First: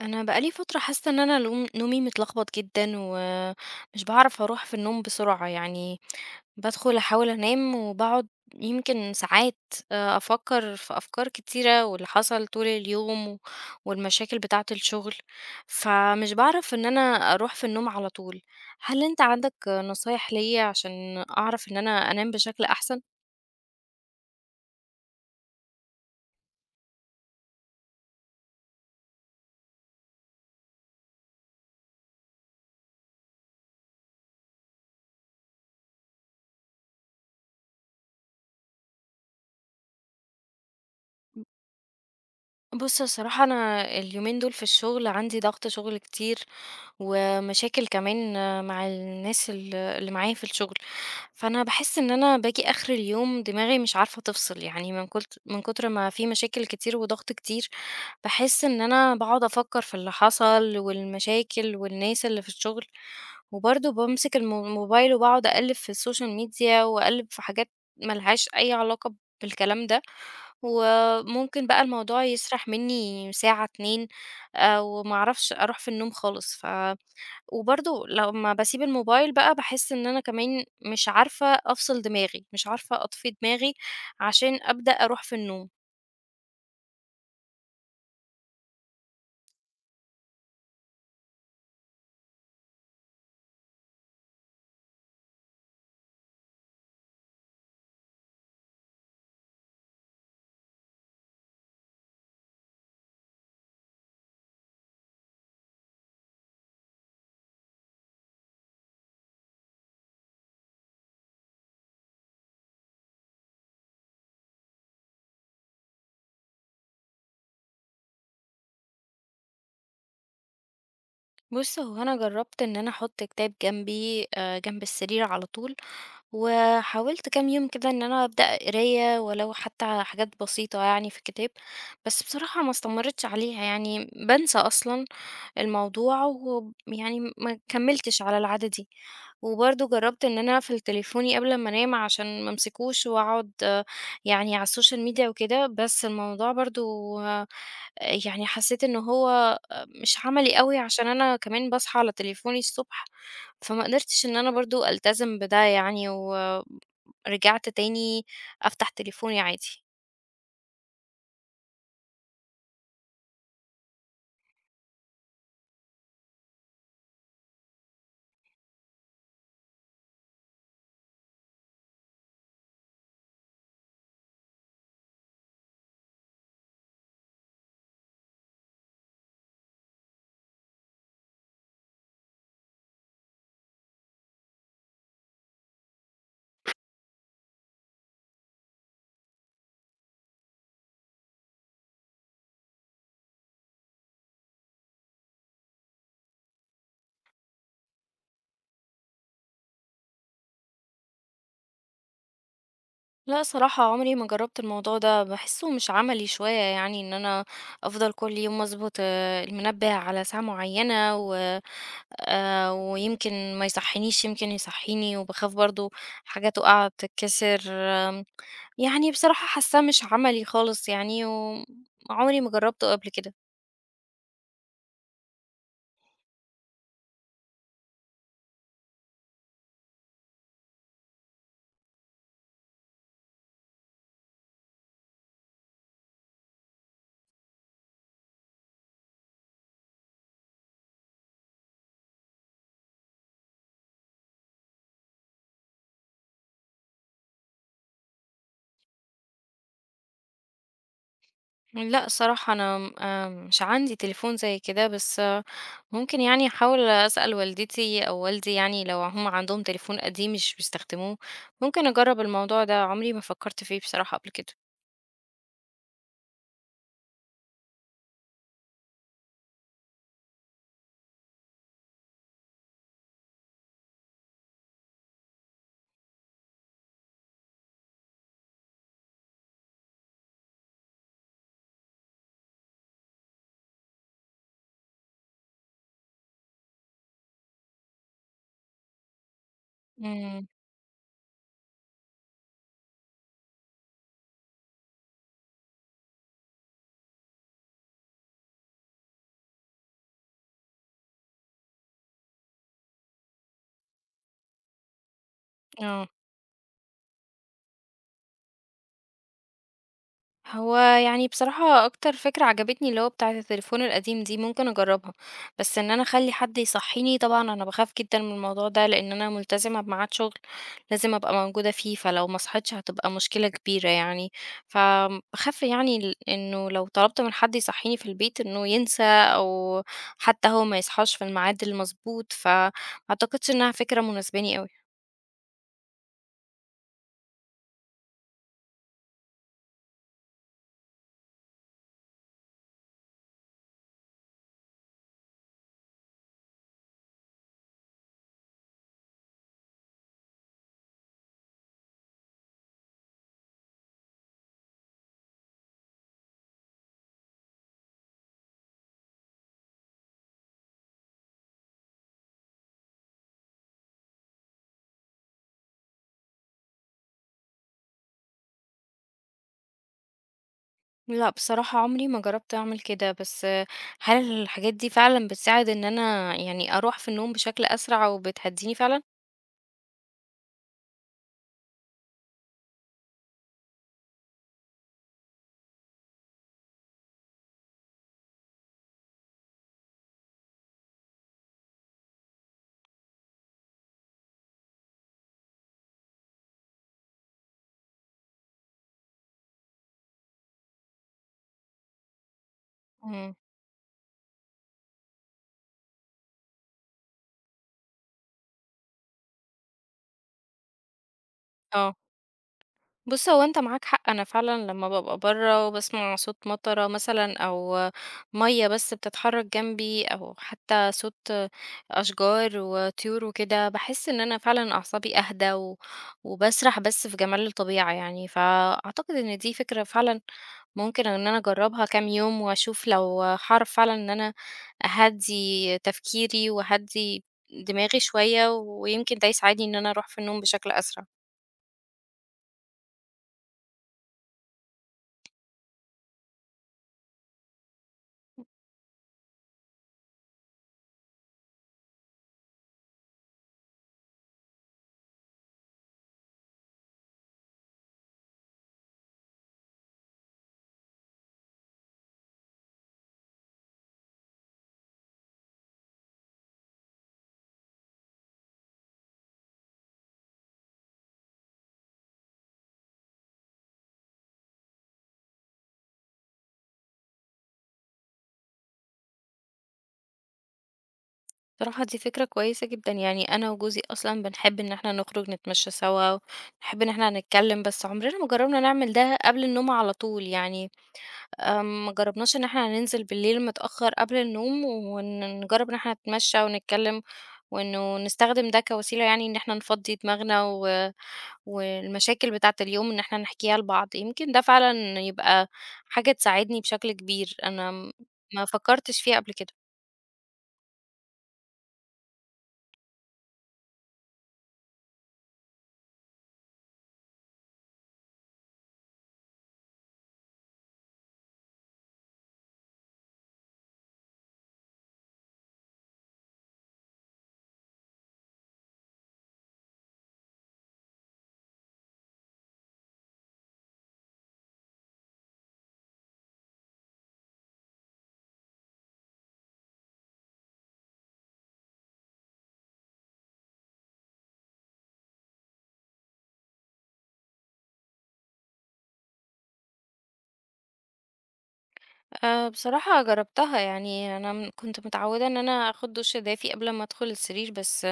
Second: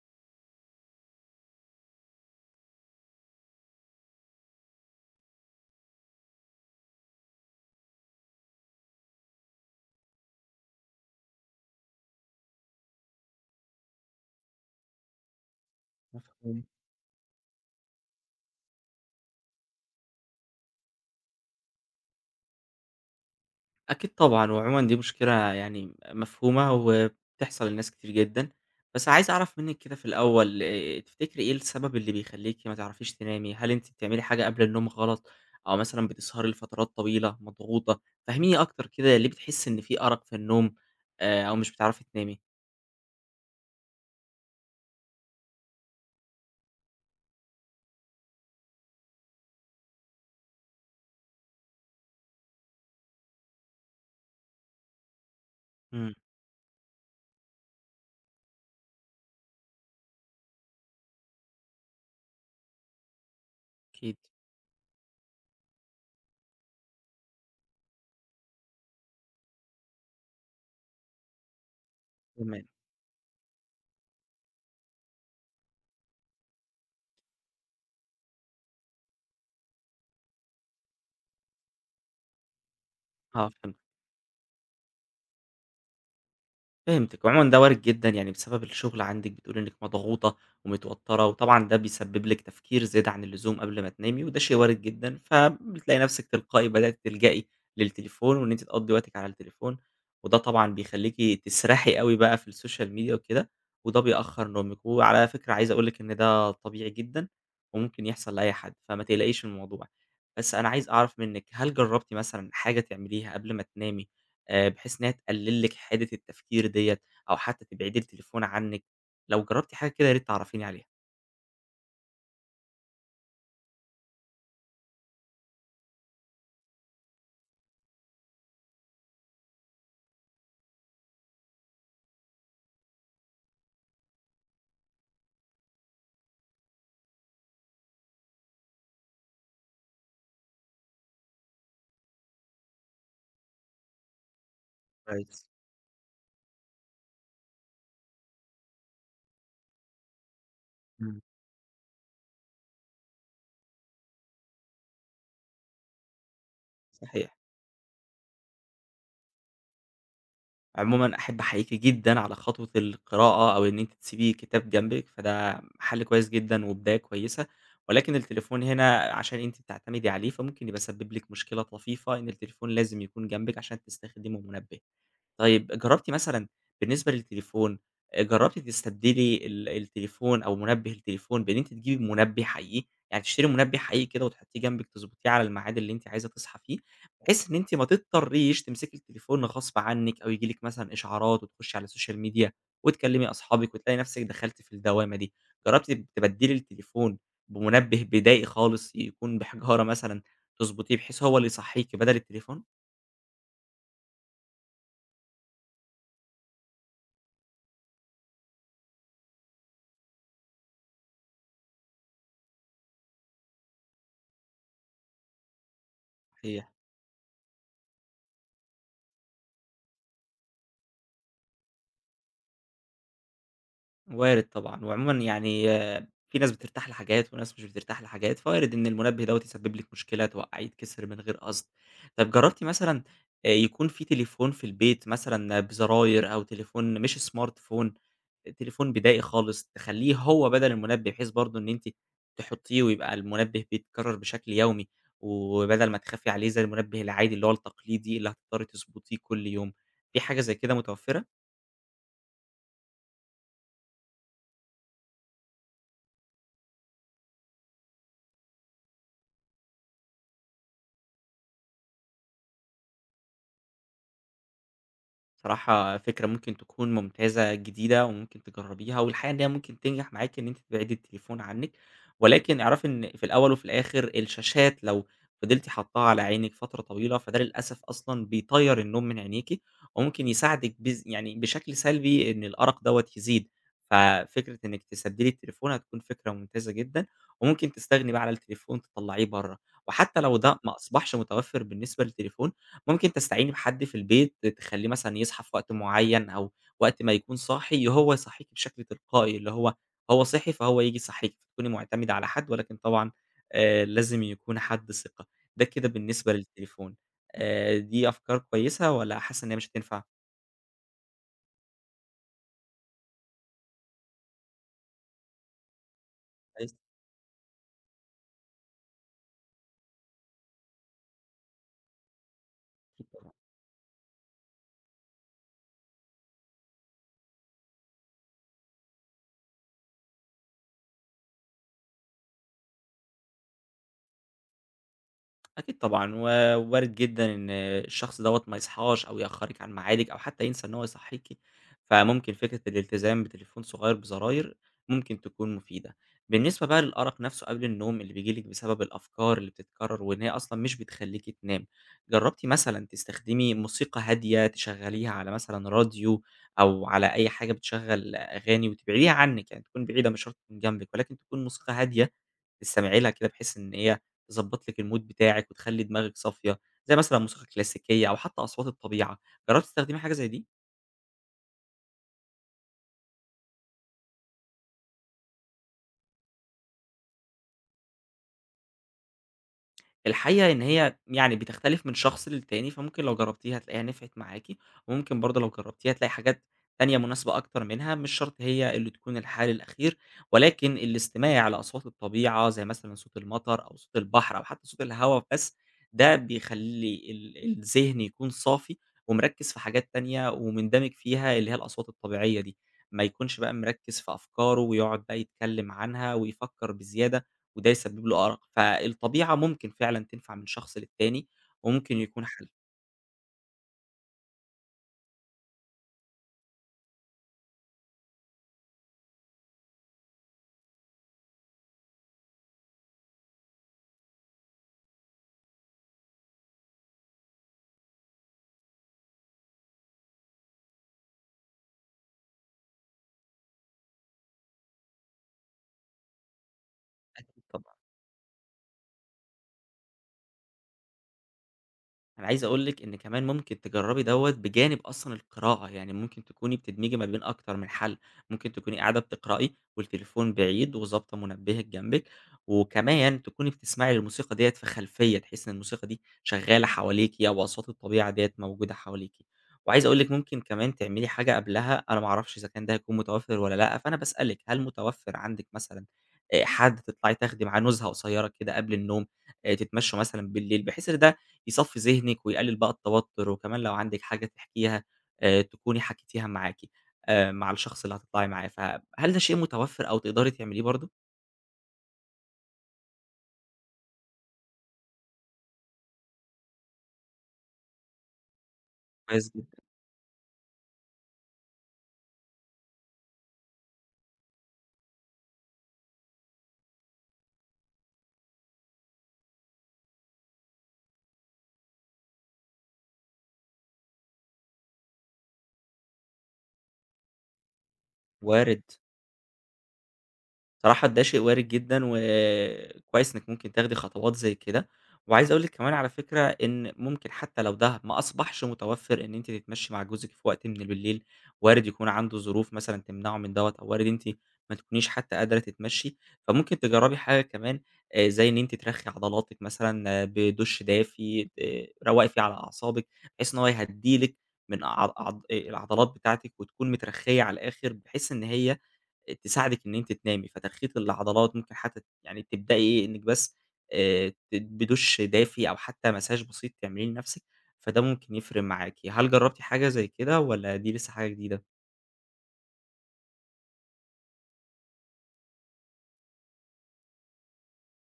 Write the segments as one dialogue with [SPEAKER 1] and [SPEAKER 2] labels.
[SPEAKER 1] انا بقالي فتره حاسه نومي متلخبط جدا ومش بعرف اروح في النوم بسرعه يعني. بدخل احاول انام وبقعد يمكن ساعات. افكر في افكار كتيره واللي حصل طول اليوم والمشاكل بتاعه الشغل، فمش
[SPEAKER 2] مفهوم.
[SPEAKER 1] بعرف ان انا اروح في النوم على طول. هل انت عندك نصايح ليا عشان اعرف ان انا انام بشكل احسن؟
[SPEAKER 2] أكيد طبعًا، وعمومًا دي مشكلة يعني مفهومة وبتحصل لناس كتير جدًا، بس عايز أعرف منِّك كده في الأول تفتكري إيه السبب اللي بيخلّيكِ ما تعرفيش تنامي؟ هل أنتِ بتعملي حاجة قبل النوم غلط أو مثلًا بتسهري لفترات طويلة، مضغوطة؟ فهّميني أكتر كده ليه بتحسّي إن في أرق في النوم أو مش بتعرفي تنامي؟
[SPEAKER 1] بُص الصراحة أنا اليومين دول في الشغل عندي ضغط شغل كتير، ومشاكل كمان مع الناس اللي معايا في الشغل، فأنا باحس إن أنا باجي آخر اليوم دماغي مش عارفة تفصل، يعني من كتر ما
[SPEAKER 2] إمم،
[SPEAKER 1] في مشاكل كتير وضغط كتير، باحس إن أنا باقعد أفكر في اللي حصل والمشاكل والناس اللي في الشغل، وبرضه
[SPEAKER 2] أكيد،
[SPEAKER 1] بامسك الموبايل وباقعد أقلب في السوشيال ميديا وأقلب في حاجات ما لهاش أي علاقة بالكلام ده. وممكن بقى الموضوع
[SPEAKER 2] تمام،
[SPEAKER 1] يسرح مني ساعة 2، وما أعرفش أروح في النوم خالص وبرضه لمّا باسيب الموبايل بقى باحس إن أنا كمان مش عارفة أفصل دماغي، مش عارفة أطفي
[SPEAKER 2] آه،
[SPEAKER 1] دماغي
[SPEAKER 2] فهمت.
[SPEAKER 1] عشان أبدأ أروح في النوم.
[SPEAKER 2] فهمتِك، وعمومًا ده وارد جدًا، يعني بسبب الشغل عندِك بتقولي إنِّك مضغوطة ومتوترة، وطبعًا ده بيسبب لِك تفكير زيادة عن اللزوم قبل ما تنامي، وده شيء وارد جدًا، فبتلاقي نفسِك تلقائي بدأتِ تلجئي للتليفون، وإن أنتِ تقضّي وقتِك على التليفون، وده طبعًا بيخلّيكِ تسرحي أوي بقى في السوشيال ميديا وكده، وده بيأخّر نومِك. وعلى فكرة عايز أقول لِك إن ده طبيعي جدًا، وممكن يحصل لأي حد، فما تقلقيش من الموضوع. بس أنا عايز أعرف منِّك، هل جرّبتِ مثلًا حاجة تعمليها قبل ما تنامي بحيث إنها تقلل لِك حِدِة التفكير ديّة، أو حتى تبعدي التليفون عنِك، لو جرّبتِ حاجة كده يا ريت تعرّفيني عليها.
[SPEAKER 1] بُص، هو أنا جرّبت إن أنا أحط كتاب جنبي جنب السرير على طول، وحاولت كام يوم كده إن أنا أبدأ قراية ولو حتى حاجات بسيطة يعني في الكتاب، بس بصراحة ما استمرتش عليها يعني بانسى أصلًا الموضوع ويعني ما كمّلتش على العادة دي، وبرضه جرّبت إن أنا أقفل تليفوني قبل ما أنام عشان ما أمسكوش وأقعد، يعني على الSocial media
[SPEAKER 2] كويس،
[SPEAKER 1] وكده، بس الموضوع برضه، آآ يعني حسّيت إن هو مش عملي أوي عشان
[SPEAKER 2] إمم.
[SPEAKER 1] أنا كمان باصحى على تليفوني الصبح، فما قدرتش إن أنا برضه ألتزم بده يعني،
[SPEAKER 2] صحيح.
[SPEAKER 1] ورجعت تاني أفتح تليفوني عادي.
[SPEAKER 2] عمومًا أحب أحييكِ جدًا على خطوة القراءة، أو إن أنتِ تسيبي كتاب جنبِك، فده حَل كويس جدًا وبداية كويسة، ولكن التليفون هنا عشان أنتِ بتعتمدي عليه، فممكن يبقى سبِّب لِك مشكلة طفيفة إن التليفون لازم يكون جنبِك عشان تستخدمه منبه. طيب جربتِ مثلًا بالنسبة للتليفون، جربتِ تستبدلي التليفون أو منبه التليفون بإن أنتِ تجيبي منبه حقيقي، يعني تشتري منبه حقيقي كده وتحطيه جنبِك تضبطيه على الميعاد اللي أنتِ عايزة تصحي فيه، بحيث إن أنتِ ما تضطريش تمسكي التليفون غصب عنِك أو ييجي لِك مثلًا إشعارات وتخشي على السوشيال ميديا وتكلمي أصحابِك وتلاقي نفسِك دخلتِ في الدوامة دي، جربتِ تبدلي التليفون بمنبه بدائي خالص يكون بحجارة مثلًا تضبطيه بحيث هو اللي يصحيكِ بدل التليفون؟
[SPEAKER 1] لا صراحة عمري ما جربت الموضوع ده، بحسه مش عملي شوية، يعني ان انا افضل كل يوم اظبط، المنبه على ساعة معينة ويمكن ما يصحينيش، يمكن يصحيني وبخاف برضو حاجة
[SPEAKER 2] صحيح.
[SPEAKER 1] تقع بتتكسر، يعني بصراحة حاساه مش عملي خالص يعني، وعمري ما جربته قبل كده.
[SPEAKER 2] وارد طبعًا، وعمومًا يعني آه، في ناس بترتاح لحاجات وناس مش بترتاح لحاجات، فوارد إن المنبه دوّة يسبب لِك مشكلة، توقّعيه يتكسر من غير قصد. طب جربتِ مثلًا يكون في تليفون في البيت مثلًا بزراير أو تليفون مش smart phone، تليفون بدائي خالص تخلّيه هو بدل المنبه، بحيث برضه إن أنتِ تحطيه ويبقى المنبه بيتكرر بشكل يومي، وبدل ما تخافي عليه زي المنبه العادي اللي هو التقليدي اللي هتضطري تضبطيه كل يوم، في حاجة زي كده متوفرة؟
[SPEAKER 1] لأ صراحة أنا م مش عندي تليفون زي كده، بس ممكن يعني أحاول أسأل والدتي أو والدي، يعني لو هم عندهم تليفون قديم مش بيستخدموه، ممكن أجرّب الموضوع ده، عمري ما فكّرت فيه بصراحة قبل كده.
[SPEAKER 2] صراحة فكرة ممكن تكون ممتازة جديدة وممكن تجربيها، والحقيقة إن هي ممكن تنجح معاكِ إن أنتِ تبعدي التليفون عنِك، ولكن اعرفي إن في الأول وفي الآخر الشاشات لو فضلتِ حاطاها على عينِك فترة طويلة، فده للأسف أصلًا بيطيّر النوم من عينيكِ، وممكن يساعدِك يعني بشكل سلبي إن الأرق دوّة يزيد، ففكرة إنِك تسدّلي التليفون هتكون فكرة ممتازة جدًا، وممكن تستغني بقى على التليفون تطلّعيه برّه، وحتى لو
[SPEAKER 1] إمم.
[SPEAKER 2] ده ما أصبحش متوفر بالنسبة للتليفون ممكن تستعيني بحد في البيت، تخلّيه مثلًا يصحى في وقت معيّن أو وقت ما يكون صاحي هو يصحّيكِ بشكل تلقائي، اللي هو هو صِحي فهو ييجي يصحّيكِ، تكوني مُعتمدة على حد ولكن طبعًا لازم يكون حد ثقة، ده كده
[SPEAKER 1] آه.
[SPEAKER 2] بالنسبة للتليفون. دي أفكار كويسة والّا حاسة إن هي مش هتنفع؟
[SPEAKER 1] هو يعني بصراحة أكتر فكرة عجبتني اللي هو بتاعة التليفون القديم دي، ممكن أجربها. بس إن أنا أخلي حد
[SPEAKER 2] كويس.
[SPEAKER 1] يصحيني، طبعا أنا بخاف جدا من الموضوع ده لأن أنا ملتزمة بميعاد شغل لازم أبقى موجودة فيه، فلو ما صحيتش هتبقى مشكلة كبيرة يعني، فبخاف يعني إنه لو طلبت من حد يصحيني في البيت إنه ينسى، أو حتى هو ما يصحاش في الميعاد المظبوط، فمعتقدش إنها فكرة مناسباني أوي.
[SPEAKER 2] أكيد طبعًا، ووارد جدًا إن الشخص دوّة ما يصحاش أو يأخّرِك عن ميعادِك أو حتى ينسى إن هو يصحّيكِ، فممكن فكرة الالتزام بتليفون صغير بزراير ممكن تكون مفيدة. بالنسبة بقى للأرق نَفْسه قبل النوم اللي بييجي لِك بسبب الأفكار اللي بتتكرّر وإن هي أصلًا مش بتخلّيكِ تنامي، جرّبتِ مثلًا تستخدمي موسيقى هادية تشغّليها على مثلًا راديو أو على أي حاجة بتشغّل أغاني وتبعديها عنِّك، يعني تكون بعيدة مش شرط تكون جنبِك ولكن تكون موسيقى هادية تستمعي لها كده بحيث إن هي تضبّط لِك المود بتاعِك وتخلّي دماغِك صافية، زي مثلًا موسيقى كلاسيكية أو حتى أصوات الطبيعة، جرّبتِ تستخدمي حاجة زي دي؟
[SPEAKER 1] لأ، بصراحة عمري ما جرّبت أعمل كده، بس هل الحاجات دي فعلًا بتساعد إن أنا يعني أروح في النوم بشكل أسرع وبتهدّيني فعلًا؟
[SPEAKER 2] الحقيقة إن هي يعني بتختلف من شخص للتاني، فممكن لو جرّبتيها هتلاقيها نفعِت معاكِ، وممكن برضه لو جرّبتيها هتلاقي حاجات تانية مناسبة أكتر منها، مش شرط هي اللي تكون الحل الأخير، ولكن الاستماع لأصوات الطبيعة زي مثلًا صوت المطر أو صوت البحر أو حتى صوت الهوا بس، ده بيخلّي الذهن يكون صافي ومركّز في حاجات تانية ومندمج فيها اللي هي الأصوات الطبيعية دي، ما
[SPEAKER 1] إمم.
[SPEAKER 2] يكونش بقى مركّز في أفكاره ويقعد بقى يتكلم عنها ويفكّر بزيادة، وده يسبب له أرق، فالطبيعة ممكن فعلًا تنفع من شخص للتاني،
[SPEAKER 1] آه.
[SPEAKER 2] وممكن يكون حل.
[SPEAKER 1] بُص، هو أنت معاك حق، أنا فعلًا لمّا بابقى برّه وباسمع صوت مطرة مثلًا أو مَيّة بس بتتحرك جنبي أو حتى صوت أشجار وطيور وكده، باحس إن أنا فعلًا أعصابي أهدى و وباسرح بس في جمال الطبيعة، يعني فأعتقد إن دي فكرة فعلًا ممكن إن أنا أجرّبها كام يوم، وأشوف لو هاعرف فعلًا إن أنا أهدّي تفكيري وأهدّي
[SPEAKER 2] أكيد طبعًا.
[SPEAKER 1] دماغي شوية، ويمكن ده يساعدني إن أنا أروح في النوم بشكل أسرع.
[SPEAKER 2] أنا عايز أقول لِك إن كمان ممكن تجرّبي دوّة بجانب أصلًا القراءة، يعني ممكن تكوني بتدمجي ما بين أكتر من حَل، ممكن تكوني قاعدة بتقرأي والتليفون بعيد وضابطة منبهِك جنبِك، وكمان تكوني بتسمعي الموسيقى ديّة في خلفية، تحسّي إن الموسيقى دي شغّالة حواليكِ أو أصوات الطبيعة ديّة موجودة حواليكِ. وعايز أقول لِك ممكن كمان تعملي حاجة قبلها، أنا ما أعرفش إذا كان ده هيكون متوفّر والّا لأ، فأنا باسألِك هل متوفّر عندِك مثلًا حد تطلعي تاخدي معاه نُزهة قصيّرة كده قبل النوم، تتمشّوا مثلًا بالليل، بحيث إن ده يصفّي ذهنِك ويقلل بقى التوتر، وكمان لو عندِك حاجة تحكيها تكوني حكيتيها معاكِ مع الشخص اللي هتطلعي معاه، فهل ده شيء متوفّر أو تقدري تعمليه برضه؟
[SPEAKER 1] بصراحة دي فكرة كويسة جدًا، يعني أنا وجوزي أصلًا بنحب إن إحنا نخرج نتمشى سوا، نحب إن إحنا نتكلم، بس عمرنا ما جرّبنا نعمل ده
[SPEAKER 2] كويس
[SPEAKER 1] قبل
[SPEAKER 2] جدًا،
[SPEAKER 1] النوم على طول، يعني ما جرّبناش إن إحنا ننزل بالليل متأخر قبل النوم نجرّب إن إحنا نتمشى ونتكلم، وإنه نستخدم ده كوسيلة يعني إن إحنا نفضّي دماغنا و والمشاكل بتاعة اليوم إن إحنا نحكيها لبعض، يمكن ده فعلًا يبقى حاجة تساعدني بشكل كبير، أنا ما
[SPEAKER 2] وارد.
[SPEAKER 1] فكّرتش فيها قبل كده.
[SPEAKER 2] صراحة ده شيء وارد جدًا، وكويس إنِّك ممكن تاخدي خطوات زي كده، وعايز أقول لِك كمان على فكرة إن ممكن حتى لو ده ما أصبحش متوفر إن أنتِ تتمشي مع جوزِك في وقت من بالليل، وارد يكون عنده ظروف مثلًا تمنعه من دوّة، أو وارد أنتِ ما تكونيش حتى قادرة تتمشي، فممكن تجربي حاجة كمان زي إن أنتِ ترخي عضلاتِك مثلًا آه، بدُش دافي، روّقي فيه على أعصابِك، بحيث إن هو يهدّي لِك من عض العضلات بتاعتِك، وتكون مترخية على الآخر، بحيث إن هي تساعدِك إن أنتِ تنامي، فترخية العضلات ممكن حتى يعني تبدئي إيه، إنِّك بس ت بدُش دافي أو حتى مساج بسيط تعمليه لنفسِك، فده ممكن يفرق معاكِ. هل جرّبتِ حاجة زي كده والّا دي لسه حاجة جديدة؟
[SPEAKER 1] بصراحة جربتها، يعني أنا كنت متعودة إن أنا أخد دش دافي قبل ما أدخل السرير، بس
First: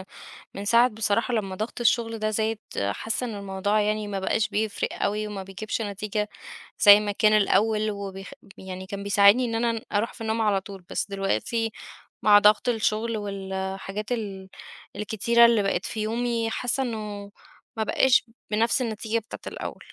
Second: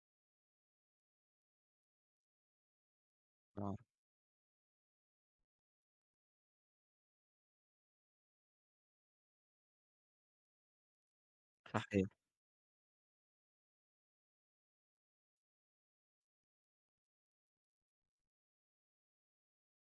[SPEAKER 1] من ساعة بصراحة لما ضغط الشغل ده زايد، حاسة إن
[SPEAKER 2] آه،
[SPEAKER 1] الموضوع يعني ما بقاش بيفرق قوي وما بيجيبش نتيجة زي ما كان الأول، يعني كان بيساعدني إن أنا أروح في النوم على طول، بس دلوقتي
[SPEAKER 2] صح.
[SPEAKER 1] مع ضغط الشغل والحاجات الكتيرة اللي بقت في يومي، حاسة إنه ما بقاش بنفس النتيجة بتاعت الأول.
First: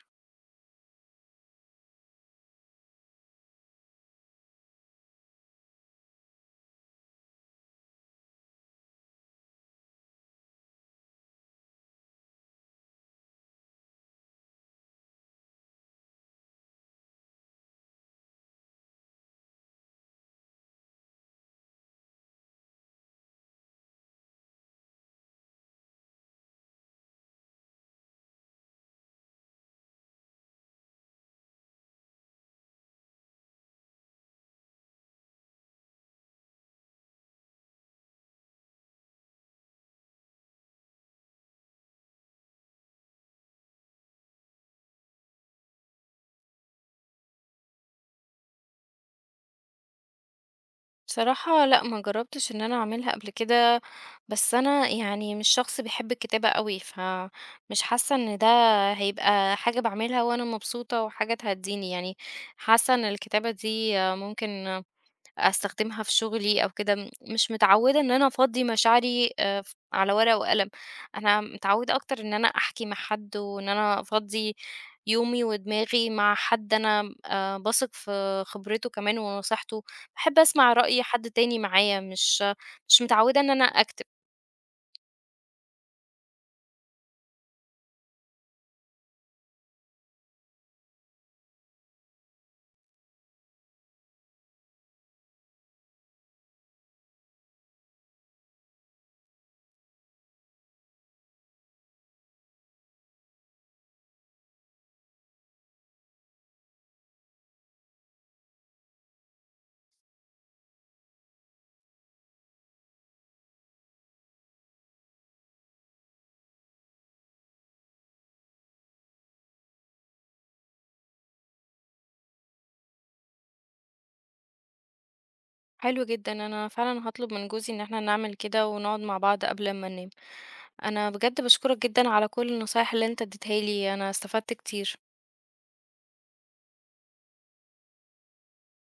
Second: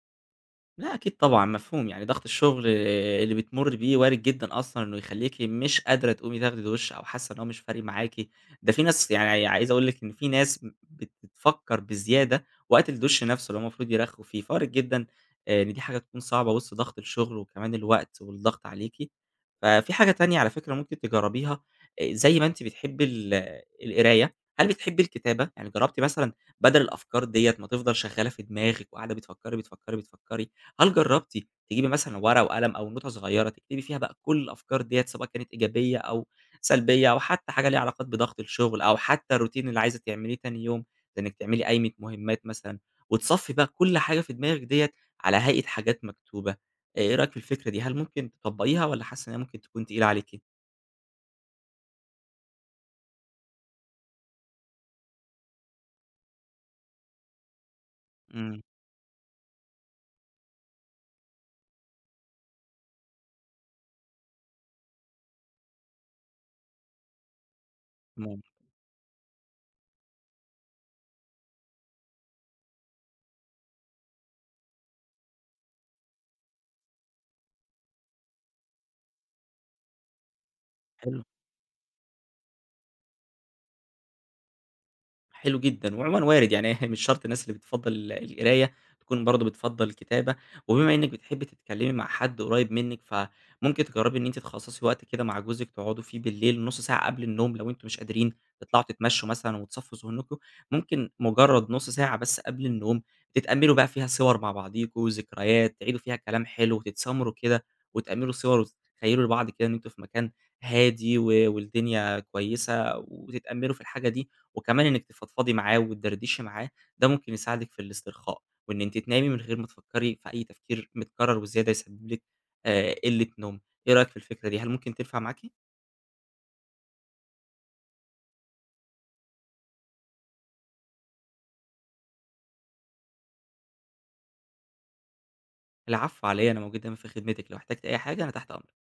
[SPEAKER 2] لأ أكيد طبعًا مفهوم، يعني ضغط الشغل اللي بتمُرّي بيه وارد جدًا أصلًا إنه يخلّيكِ مش قادرة تقومي تاخدي دُش أو حاسة إن هو مش فارق معاكِ، ده في ناس يعني عايز أقول لِك إن في ناس بتفكّر بزيادة وقت الدُش نَفْسه اللي هو المفروض يرخّوا فيه، فوارد جدًا إن دي حاجة تكون صعبة وِسط ضغط الشغل وكمان الوقت والضغط عليكِ. ففي حاجة تانية على فكرة ممكن تجرّبيها زي ما أنتِ بتحبّي القراية، هل بتحبّي الكتابة؟ يعني جرّبتِ مثلًا بَدَل الأفكار ديّة ما تفضل شغّالة في دماغِك وقاعدة بتفكّري، بتفكّري، بتفكّري هل جرّبتِ تجيبي مثلًا ورقة وقلم أو نوتة صغيّرة تكتبي فيها بقى كل الأفكار ديّة سواء كانت إيجابية أو سلبية أو حتى حاجة ليها علاقات بضغط الشغل أو حتى الروتين اللي عايزة تعمليه تاني يوم، زي إنِّك تعملي قايمة مهمّات مثلًا وتصفّي بقى كل حاجة في دماغِك ديّة على هيئة حاجات مكتوبة، إيه رأيِك في الفكرة دي؟ هل ممكن تطبّقيها والّا حاسّة إنها ممكن تكون تقيلة عليكِ؟
[SPEAKER 1] بصراحة لأ، ما جرّبتش إن أنا أعملها قبل كده، بس أنا يعني مش شخص بيحب الكتابة أوي، فمش حاسة إن ده
[SPEAKER 2] إمم،
[SPEAKER 1] هيبقى حاجة باعملها وأنا مبسوطة وحاجة تهدّيني، يعني حاسة إن الكتابة دي ممكن أستخدمها في شغلي أو كده، مش متعوّدة إن أنا
[SPEAKER 2] تمام،
[SPEAKER 1] أفضّي مشاعري ف على ورقة وقلم، أنا متعوّدة أكتر إن أنا أحكي مع حد، وإن أنا أفضّي يومي ودماغي مع حد أنا باثق في خبرته كمان ونصيحته، باحب أسمع رأي
[SPEAKER 2] حلو.
[SPEAKER 1] حد تاني معايا، مش متعوّدة إن أنا أكتب.
[SPEAKER 2] حلو جدًا، وعمومًا وارد يعني مش شرط الناس اللي بتفضّل القراية تكون برضه بتفضّل الكتابة، وبما إنِّك بتحبّي تتكلّمي مع حد قريّب منِّك، فممكن تجرّبي إن أنتِ تخصّصي وقت كده مع جوزِك تقعدوا فيه بالليل نُص ساعة قبل النوم لو أنتم مش قادرين تطلعوا تتمشّوا مثلًا وتصفّوا ذهنكم، ممكن مجرّد نُص ساعة بس قبل النوم تتأمّلوا بقى فيها صور مع بعضيكم وذكريات، تعيدوا فيها كلام حلو وتتسامروا كده وتأمّلوا صور وتتخيّلوا لبعض كده إن أنتم في مكان هادي و والدنيا كويسة وتتأمّلوا في الحاجة دي، وكمان إنِّك تفضفضي معاه وتدردشي معاه، ده ممكن يساعدِك في الاسترخاء، وإن أنتِ تنامي من غير ما تفكّري في أي تفكير متكرر وزيادة يسبب لِك قلة نوم، إيه رأيك في الفكرة دي؟ هل ممكن تنفع معاكِ؟
[SPEAKER 1] حلو جدًا، أنا فعلًا هاطلب من جوزي إن إحنا نعمل كده ونقعد مع بعض قبل أمّا ننام. أنا بجد باشكرك جدًا على كل النصايح اللي أنت ادّيتها لي، أنا استفدت كتير.
[SPEAKER 2] العفو على إيه، أنا موجود دايمًا في خدمتِك، لو احتجتِ أي حاجة أنا تحت أمرِك.